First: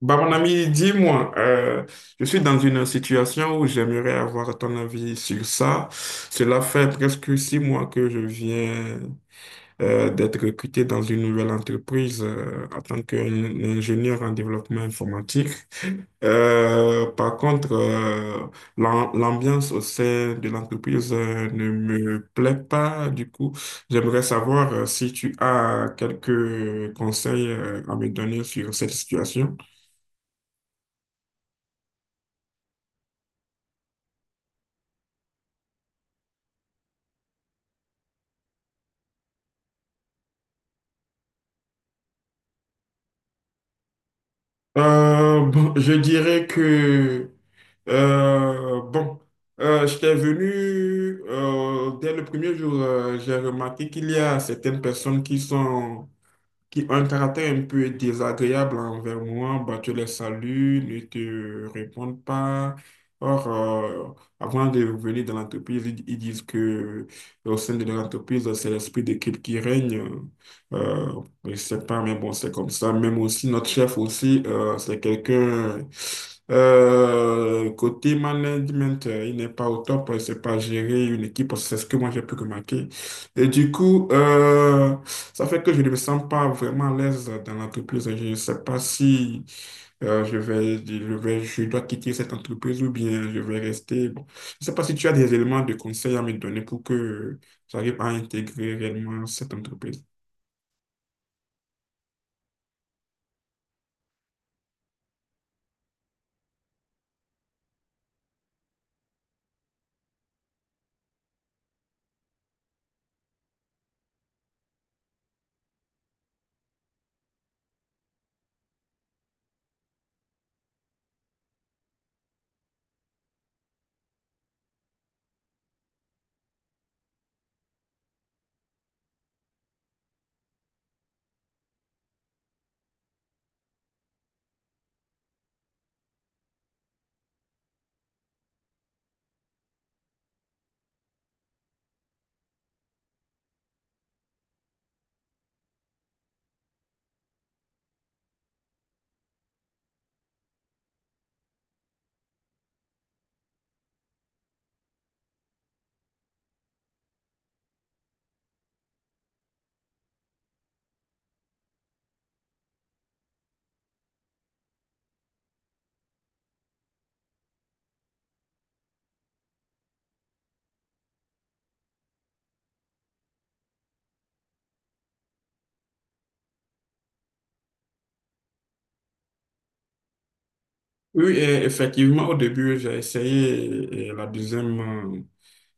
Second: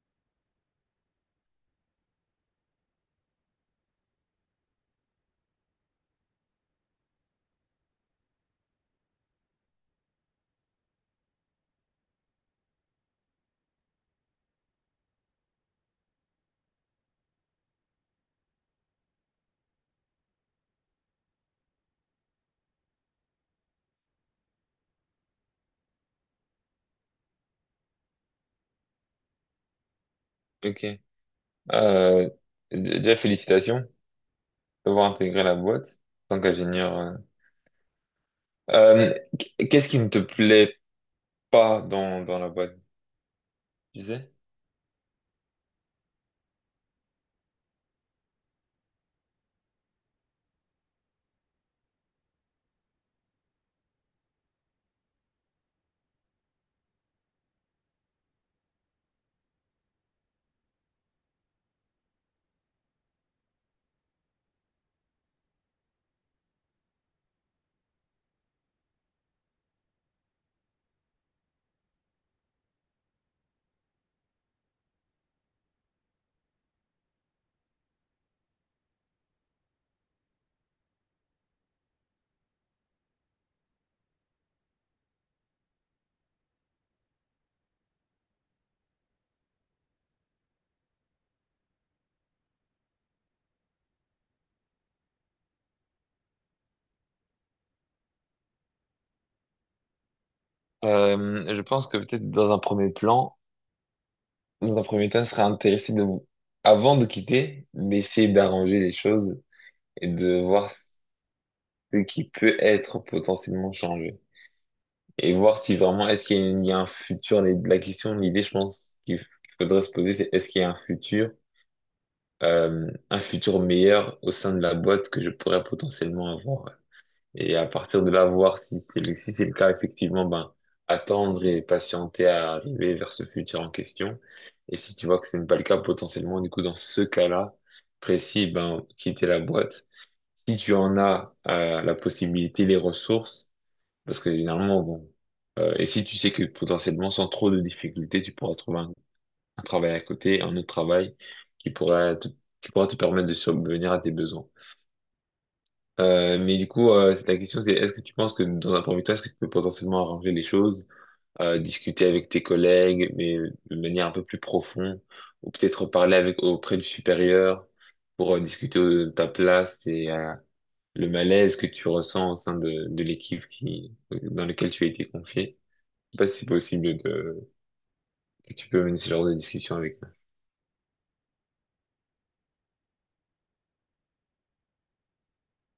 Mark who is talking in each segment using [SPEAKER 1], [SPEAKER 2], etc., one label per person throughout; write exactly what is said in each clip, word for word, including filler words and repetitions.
[SPEAKER 1] Bah, mon ami, dis-moi, euh, je suis dans une situation où j'aimerais avoir ton avis sur ça. Cela fait presque six mois que je viens euh, d'être recruté dans une nouvelle entreprise euh, en tant qu'ingénieur en développement informatique. Euh, par contre, euh, l'am- l'ambiance au sein de l'entreprise euh, ne me plaît pas. Du coup, j'aimerais savoir euh, si tu as quelques conseils euh, à me donner sur cette situation.
[SPEAKER 2] Ok. Euh, d- déjà, félicitations d'avoir intégré la boîte en tant qu'ingénieur. euh. Euh, qu- qu'est-ce qui ne te plaît pas dans, dans la boîte, tu sais?
[SPEAKER 1] Euh, bon, je dirais que, euh, bon, euh, j'étais venu euh, dès le premier jour. Euh, j'ai remarqué qu'il y a certaines personnes qui sont qui ont un caractère un peu désagréable envers moi. Bah, tu les salues, ne te répondent pas. Or, euh, avant de venir dans l'entreprise, ils, ils disent que euh, au sein de l'entreprise, c'est l'esprit d'équipe qui règne. Euh, je sais pas, mais bon, c'est comme ça. Même aussi, notre chef aussi, euh, c'est quelqu'un... euh, côté management, euh, il n'est pas au top, il ne sait pas gérer une équipe, parce que c'est ce que moi j'ai pu remarquer. Et du coup, euh, ça fait que je ne me sens pas vraiment à l'aise dans l'entreprise. Je ne sais pas si euh, je vais, je vais, je dois quitter cette entreprise ou bien je vais rester. Bon, je ne sais pas si tu as des éléments de conseil à me donner pour que j'arrive à intégrer réellement cette entreprise.
[SPEAKER 2] Euh, je pense que peut-être dans un premier plan, dans un premier temps, il serait intéressé de, avant de quitter, d'essayer d'arranger les choses et de voir ce qui peut être potentiellement changé. Et voir si vraiment, est-ce qu'il y a, il y a un futur, les- la question, l'idée, je pense, qu'il f- qu'il faudrait se poser, c'est est-ce qu'il y a un futur? euh, un futur meilleur au sein de la boîte que je pourrais potentiellement avoir. Et à partir de là, voir si c'est le, si c'est le cas, effectivement, ben, attendre et patienter à arriver vers ce futur en question. Et si tu vois que ce n'est pas le cas, potentiellement, du coup, dans ce cas-là précis, ben, quitter la boîte. Si tu en as euh, la possibilité, les ressources, parce que généralement, bon, euh, et si tu sais que potentiellement, sans trop de difficultés, tu pourras trouver un un travail à côté, un autre travail qui pourrait te, qui pourra te permettre de subvenir à tes besoins. Euh, mais du coup, euh, la question c'est, est-ce que tu penses que dans un premier temps, est-ce que tu peux potentiellement arranger les choses, euh, discuter avec tes collègues, mais de manière un peu plus profonde, ou peut-être parler avec auprès du supérieur pour euh, discuter de ta place et euh, le malaise que tu ressens au sein de, de l'équipe qui, dans laquelle tu as été confié? Je sais pas si c'est possible de, que tu peux mener ce genre de discussion avec eux.
[SPEAKER 1] Oui, et effectivement, au début, j'ai essayé et la deuxième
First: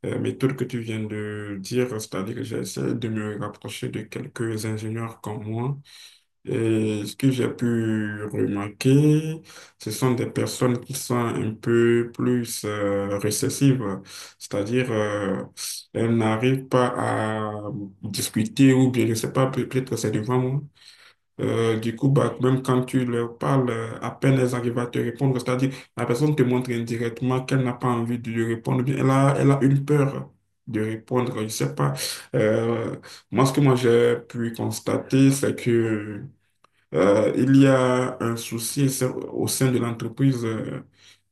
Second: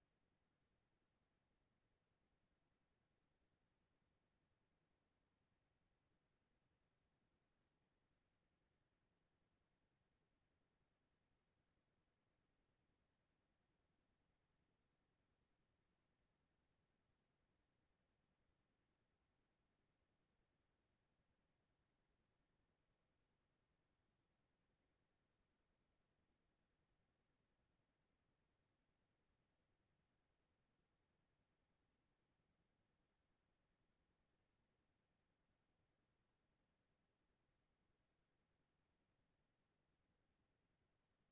[SPEAKER 1] euh, euh, méthode que tu viens de dire, c'est-à-dire que j'ai essayé de me rapprocher de quelques ingénieurs comme moi. Et ce que j'ai pu remarquer, ce sont des personnes qui sont un peu plus euh, récessives, c'est-à-dire euh, elles n'arrivent pas à discuter ou bien je ne sais pas, peut- peut-être que c'est devant moi. Euh, du coup, bah, même quand tu leur parles, euh, à peine elles arrivent à te répondre, c'est-à-dire la personne te montre indirectement qu'elle n'a pas envie de lui répondre, ou bien elle a, elle a une peur de répondre, je ne sais pas. Euh, Moi, ce que moi j'ai pu constater, c'est que euh, il y a un souci c'est- au sein de l'entreprise euh,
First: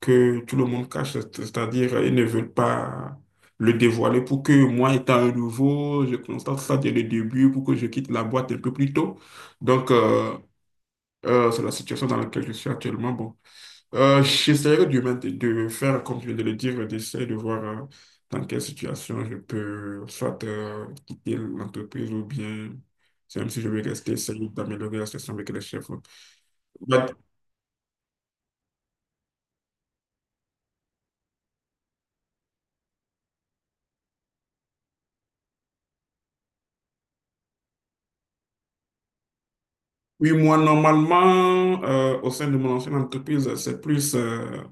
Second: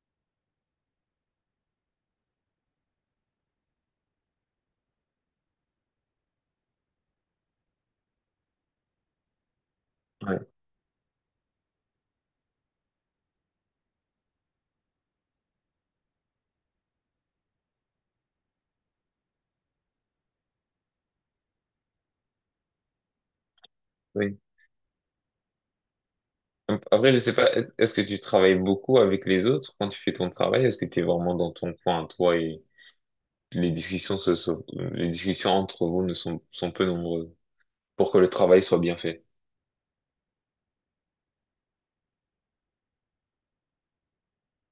[SPEAKER 1] que tout le monde cache, c'est- c'est-à-dire euh, ils ne veulent pas le dévoiler pour que moi, étant un nouveau, je constate ça dès le début pour que je quitte la boîte un peu plus tôt. Donc, euh,
[SPEAKER 2] Ouais,
[SPEAKER 1] euh, c'est la situation dans laquelle je suis actuellement. Bon, euh, j'essaierai de, m'int- de faire, comme je viens de le dire, d'essayer de voir euh, dans quelle situation je peux soit euh, quitter l'entreprise ou bien, même si je veux rester,
[SPEAKER 2] oui.
[SPEAKER 1] essayer d'améliorer la situation avec les chefs. Bah,
[SPEAKER 2] Après, je sais pas, est- est-ce que tu travailles beaucoup avec les autres quand tu fais ton travail? Est-ce que tu es vraiment dans ton coin, toi, et les discussions se sont- les discussions entre vous ne sont, sont peu nombreuses pour que le travail soit bien fait?
[SPEAKER 1] oui, moi, normalement, euh, au sein de mon ancienne entreprise, c'est plus euh,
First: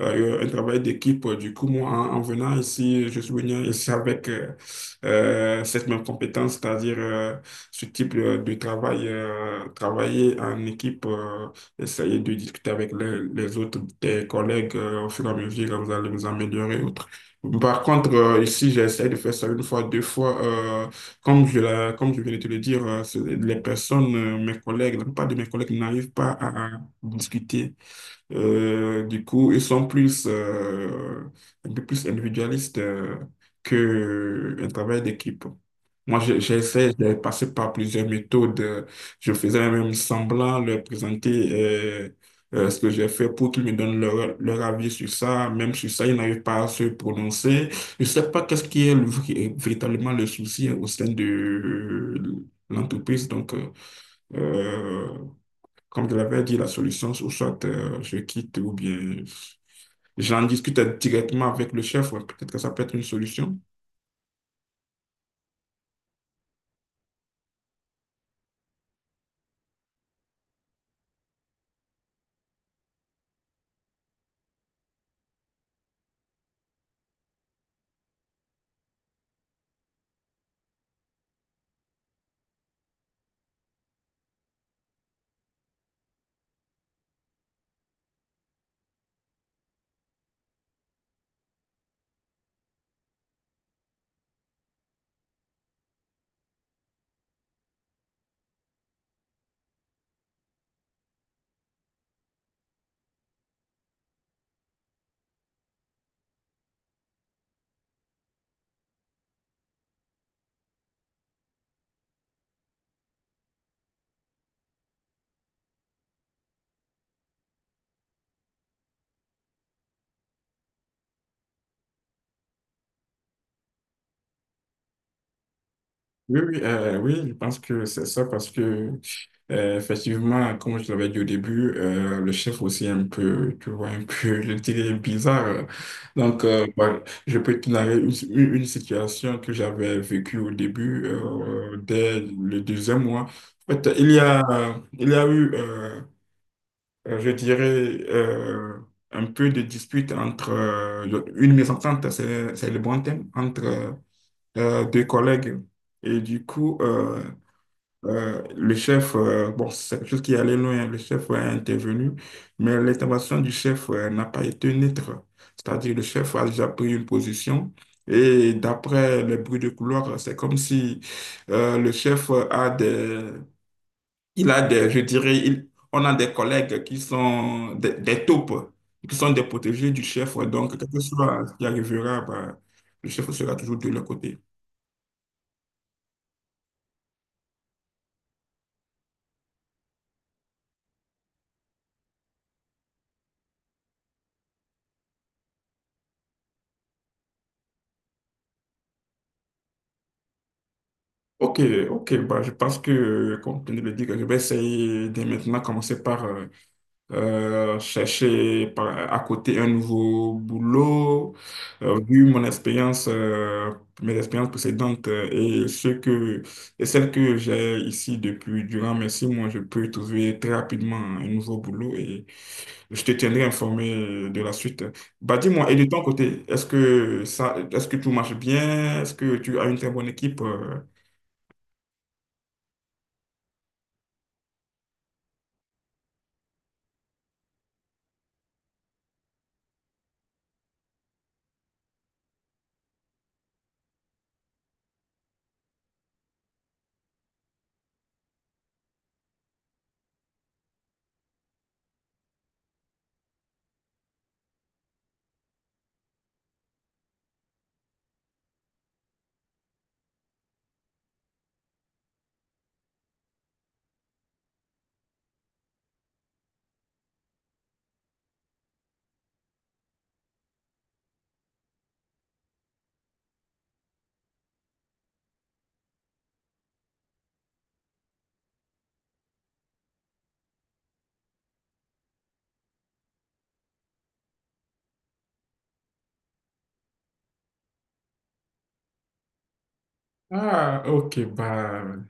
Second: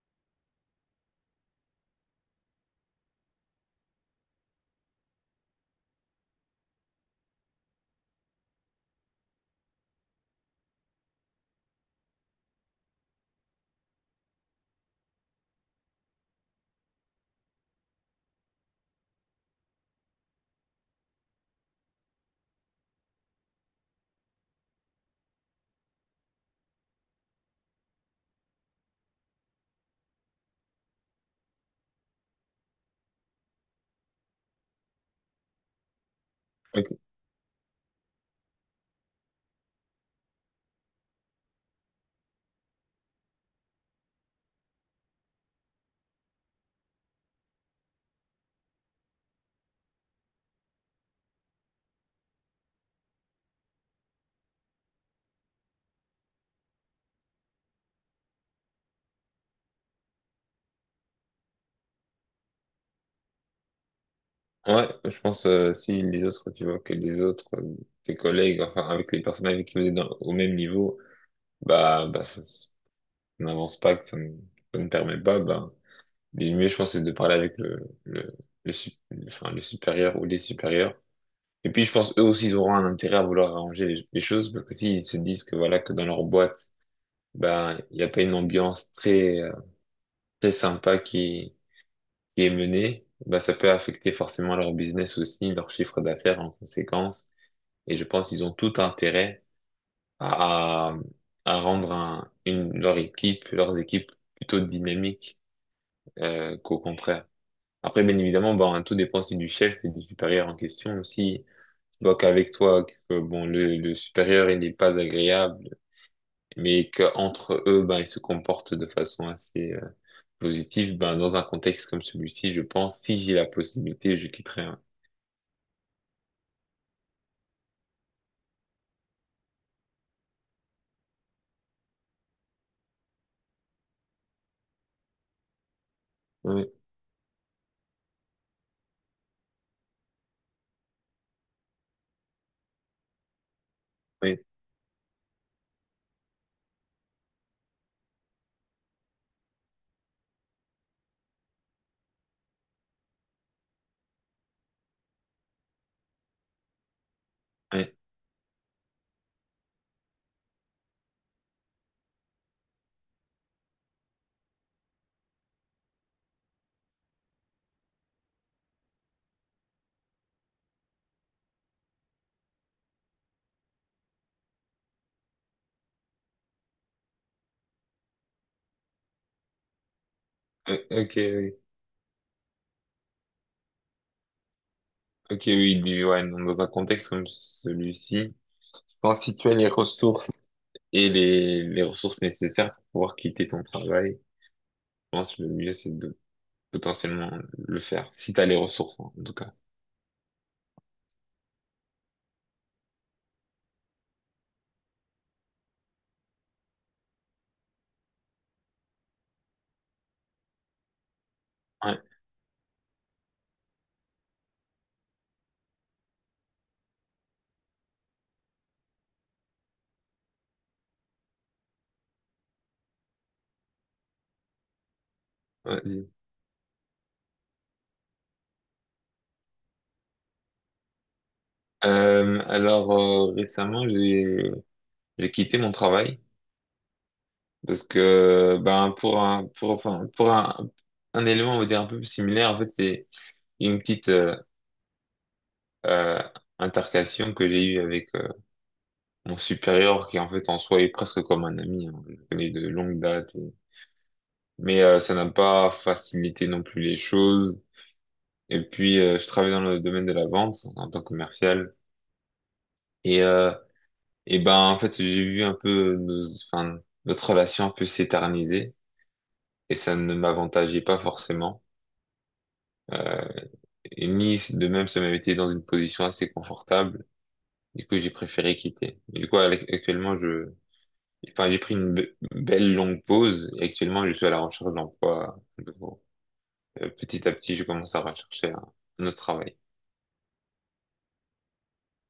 [SPEAKER 1] euh, euh, un travail d'équipe. Du coup, moi, en, en venant ici, je suis venu ici avec euh, euh, cette même compétence, c'est-à-dire euh, ce type euh, de travail, euh, travailler en équipe, euh, essayer de discuter avec les, les autres, tes collègues, euh, au fur et à mesure, vous allez vous améliorer. Autre. Par contre, euh, ici, j'ai essayé de faire ça une fois, deux fois. euh, Comme je, la- comme je viens de te le dire, euh, c'est- les personnes, euh, mes collègues, la plupart de mes collègues n'arrivent pas à à discuter. Euh, du coup, ils sont plus, euh, un peu plus individualistes euh, que un travail d'équipe. Moi, j'ai-
[SPEAKER 2] Ok.
[SPEAKER 1] j'essaie, j'ai passé par plusieurs méthodes. Je faisais même semblant leur présenter euh, euh, ce que j'ai fait pour qu'ils me donnent leur, leur avis sur ça. Même sur ça, ils n'arrivent pas à se prononcer. Je ne sais pas qu'est-ce qui est le vrai- véritablement le souci au sein de l'entreprise. Donc, euh, euh, comme je l'avais dit, la solution, ou soit euh, je quitte ou bien j'en discute directement avec le chef. Ouais, peut-être que ça peut être une solution.
[SPEAKER 2] Ouais, je pense, euh, si les autres, tu vois, que les autres, euh, tes collègues, enfin, avec les personnes avec qui vous êtes dans- au même niveau, bah, bah, ça, s- ça n'avance pas, que ça ne, ça ne permet pas, bah, le mieux, je pense, c'est de parler avec le, le, le, sup- enfin, le supérieur ou les supérieurs. Et puis, je pense eux aussi, ils auront un intérêt à vouloir arranger les, les choses parce que s'ils se disent que voilà, que dans leur boîte, ben, il n'y a pas une ambiance très, euh, très sympa qui, qui est menée, ben, ça peut affecter forcément leur business aussi, leur chiffre d'affaires en conséquence. Et je pense qu'ils ont tout intérêt à, à, à rendre un- une, leur équipe, leurs équipes plutôt dynamiques, euh, qu'au contraire. Après, bien évidemment, ben, tout dépend aussi du chef et du supérieur en question aussi. Donc avec toi, que, bon, le, le supérieur, il n'est pas agréable, mais qu'entre eux, ben, ils se comportent de façon assez euh, positive, ben, dans un contexte comme celui-ci, je pense, si j'ai la possibilité, je quitterai, hein.
[SPEAKER 1] Oui, oui, euh, oui, je pense que c'est ça parce que, euh, effectivement, comme je l'avais dit au début, euh, le chef aussi est un peu, tu vois, un peu, je dirais, bizarre. Donc, euh,
[SPEAKER 2] Oui,
[SPEAKER 1] bah, je peux te narrer une, une- une situation que j'avais vécue au début, euh, dès le deuxième mois. En fait, il y
[SPEAKER 2] oui,
[SPEAKER 1] a, il y a eu, euh, euh, je dirais, euh, un peu de dispute entre, euh, une mésentente, c'est, c'est le bon thème entre euh, deux collègues. Et du coup, euh,
[SPEAKER 2] oui,
[SPEAKER 1] euh, le chef, euh, bon, c'est quelque chose qui allait loin, le chef, ouais, est intervenu, mais l'intervention du chef euh, n'a pas été neutre. C'est-à-dire le chef a déjà pris une position et d'après les bruits de couloir, c'est comme si euh, le chef a des, il a des, je dirais, il- on a des collègues qui sont des, des taupes, qui sont des protégés du chef. Ouais. Donc,
[SPEAKER 2] oui,
[SPEAKER 1] quel que
[SPEAKER 2] ok,
[SPEAKER 1] soit ce
[SPEAKER 2] oui,
[SPEAKER 1] qui arrivera, bah, le chef sera toujours de leur côté.
[SPEAKER 2] ok, oui, du- ouais, non, dans un contexte comme celui-ci, je pense que si tu as les ressources et les, les ressources nécessaires pour pouvoir quitter ton travail, je pense que le mieux, c'est de potentiellement le faire, si tu as les ressources, hein, en tout cas.
[SPEAKER 1] Ok, ok, bah, je pense que, euh, comme tu viens de le dire, je vais essayer de maintenant commencer par euh, euh, chercher par- à côté un nouveau boulot. Euh,
[SPEAKER 2] Ouais,
[SPEAKER 1] vu mon expérience, euh, mes expériences précédentes euh, et ceux que, et celles que j'ai ici depuis durant mes six mois, je peux trouver très rapidement un nouveau boulot et je te tiendrai informé de la suite. Bah, dis-moi, et de ton
[SPEAKER 2] ouais.
[SPEAKER 1] côté, est-ce que ça, est-ce que tout marche bien? Est-ce que tu as une très bonne équipe? euh,
[SPEAKER 2] Euh, alors euh, récemment j'ai j'ai quitté mon travail parce que ben pour un pour enfin pour un un élément on va dire un peu similaire en fait c'est une petite euh, euh, intercation que j'ai eue avec euh, mon supérieur qui en fait en soi est presque comme un ami, hein. Je le connais de longue date et- mais euh, ça n'a pas facilité non plus les choses et puis euh, je travaille dans le domaine de la vente en tant que commercial et euh, Et ben, en fait, j'ai vu un peu nos, enfin, notre relation un peu s'éterniser et ça ne m'avantageait pas forcément. Euh, et ni de même, ça m'avait été dans une position assez confortable. Du coup, j'ai préféré quitter. Et du coup, ac- actuellement, je, enfin, j'ai pris une be- belle longue pause et actuellement, je suis à la recherche d'emploi à nouveau. Euh, petit à petit, je commence à rechercher un, un autre travail.
[SPEAKER 1] Ah, ok, bah,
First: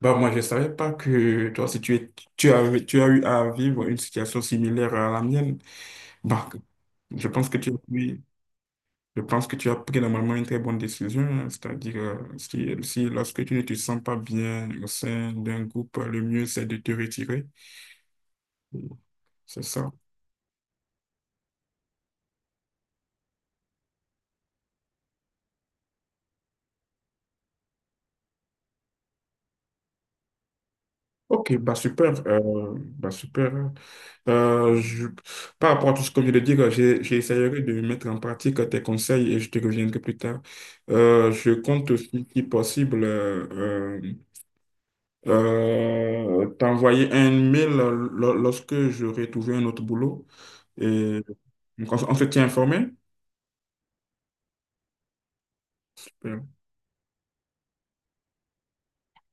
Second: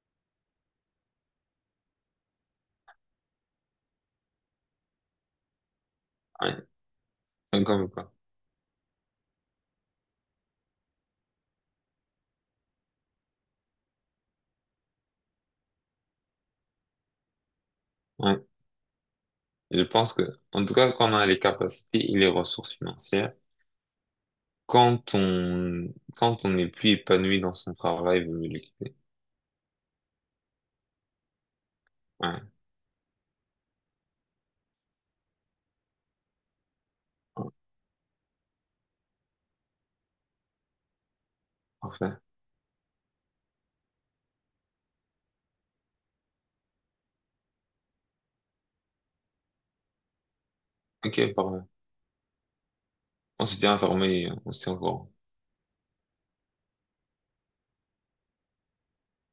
[SPEAKER 1] bah moi je savais pas que toi si tu es, tu as, tu as eu à vivre une situation similaire à la mienne. Bah,
[SPEAKER 2] Ouais.
[SPEAKER 1] je pense que tu as
[SPEAKER 2] Comme quoi.
[SPEAKER 1] pris, je pense que tu as pris normalement une très bonne décision, hein, c'est-à-dire euh, si, si lorsque tu ne te sens pas bien au sein d'un groupe, le mieux c'est de te retirer,
[SPEAKER 2] Ouais.
[SPEAKER 1] c'est
[SPEAKER 2] Je
[SPEAKER 1] ça.
[SPEAKER 2] pense que, en tout cas, quand on a les capacités et les ressources financières, quand on quand on n'est plus épanoui dans son travail, il vaut mieux le quitter.
[SPEAKER 1] Ok, bah super,
[SPEAKER 2] Ouais,
[SPEAKER 1] euh, bah super. Euh, je- Par rapport à tout ce que je viens de dire, j'ai- j'essaierai de mettre en pratique tes conseils et je te reviendrai plus tard. Euh, je compte
[SPEAKER 2] parfait.
[SPEAKER 1] aussi, si possible, euh, euh, euh, t'envoyer un mail lo- lorsque j'aurai trouvé un autre boulot. Et
[SPEAKER 2] Ok, pardon.
[SPEAKER 1] donc, on, s- on se tient informé.
[SPEAKER 2] On s'était informé, on s'est encore.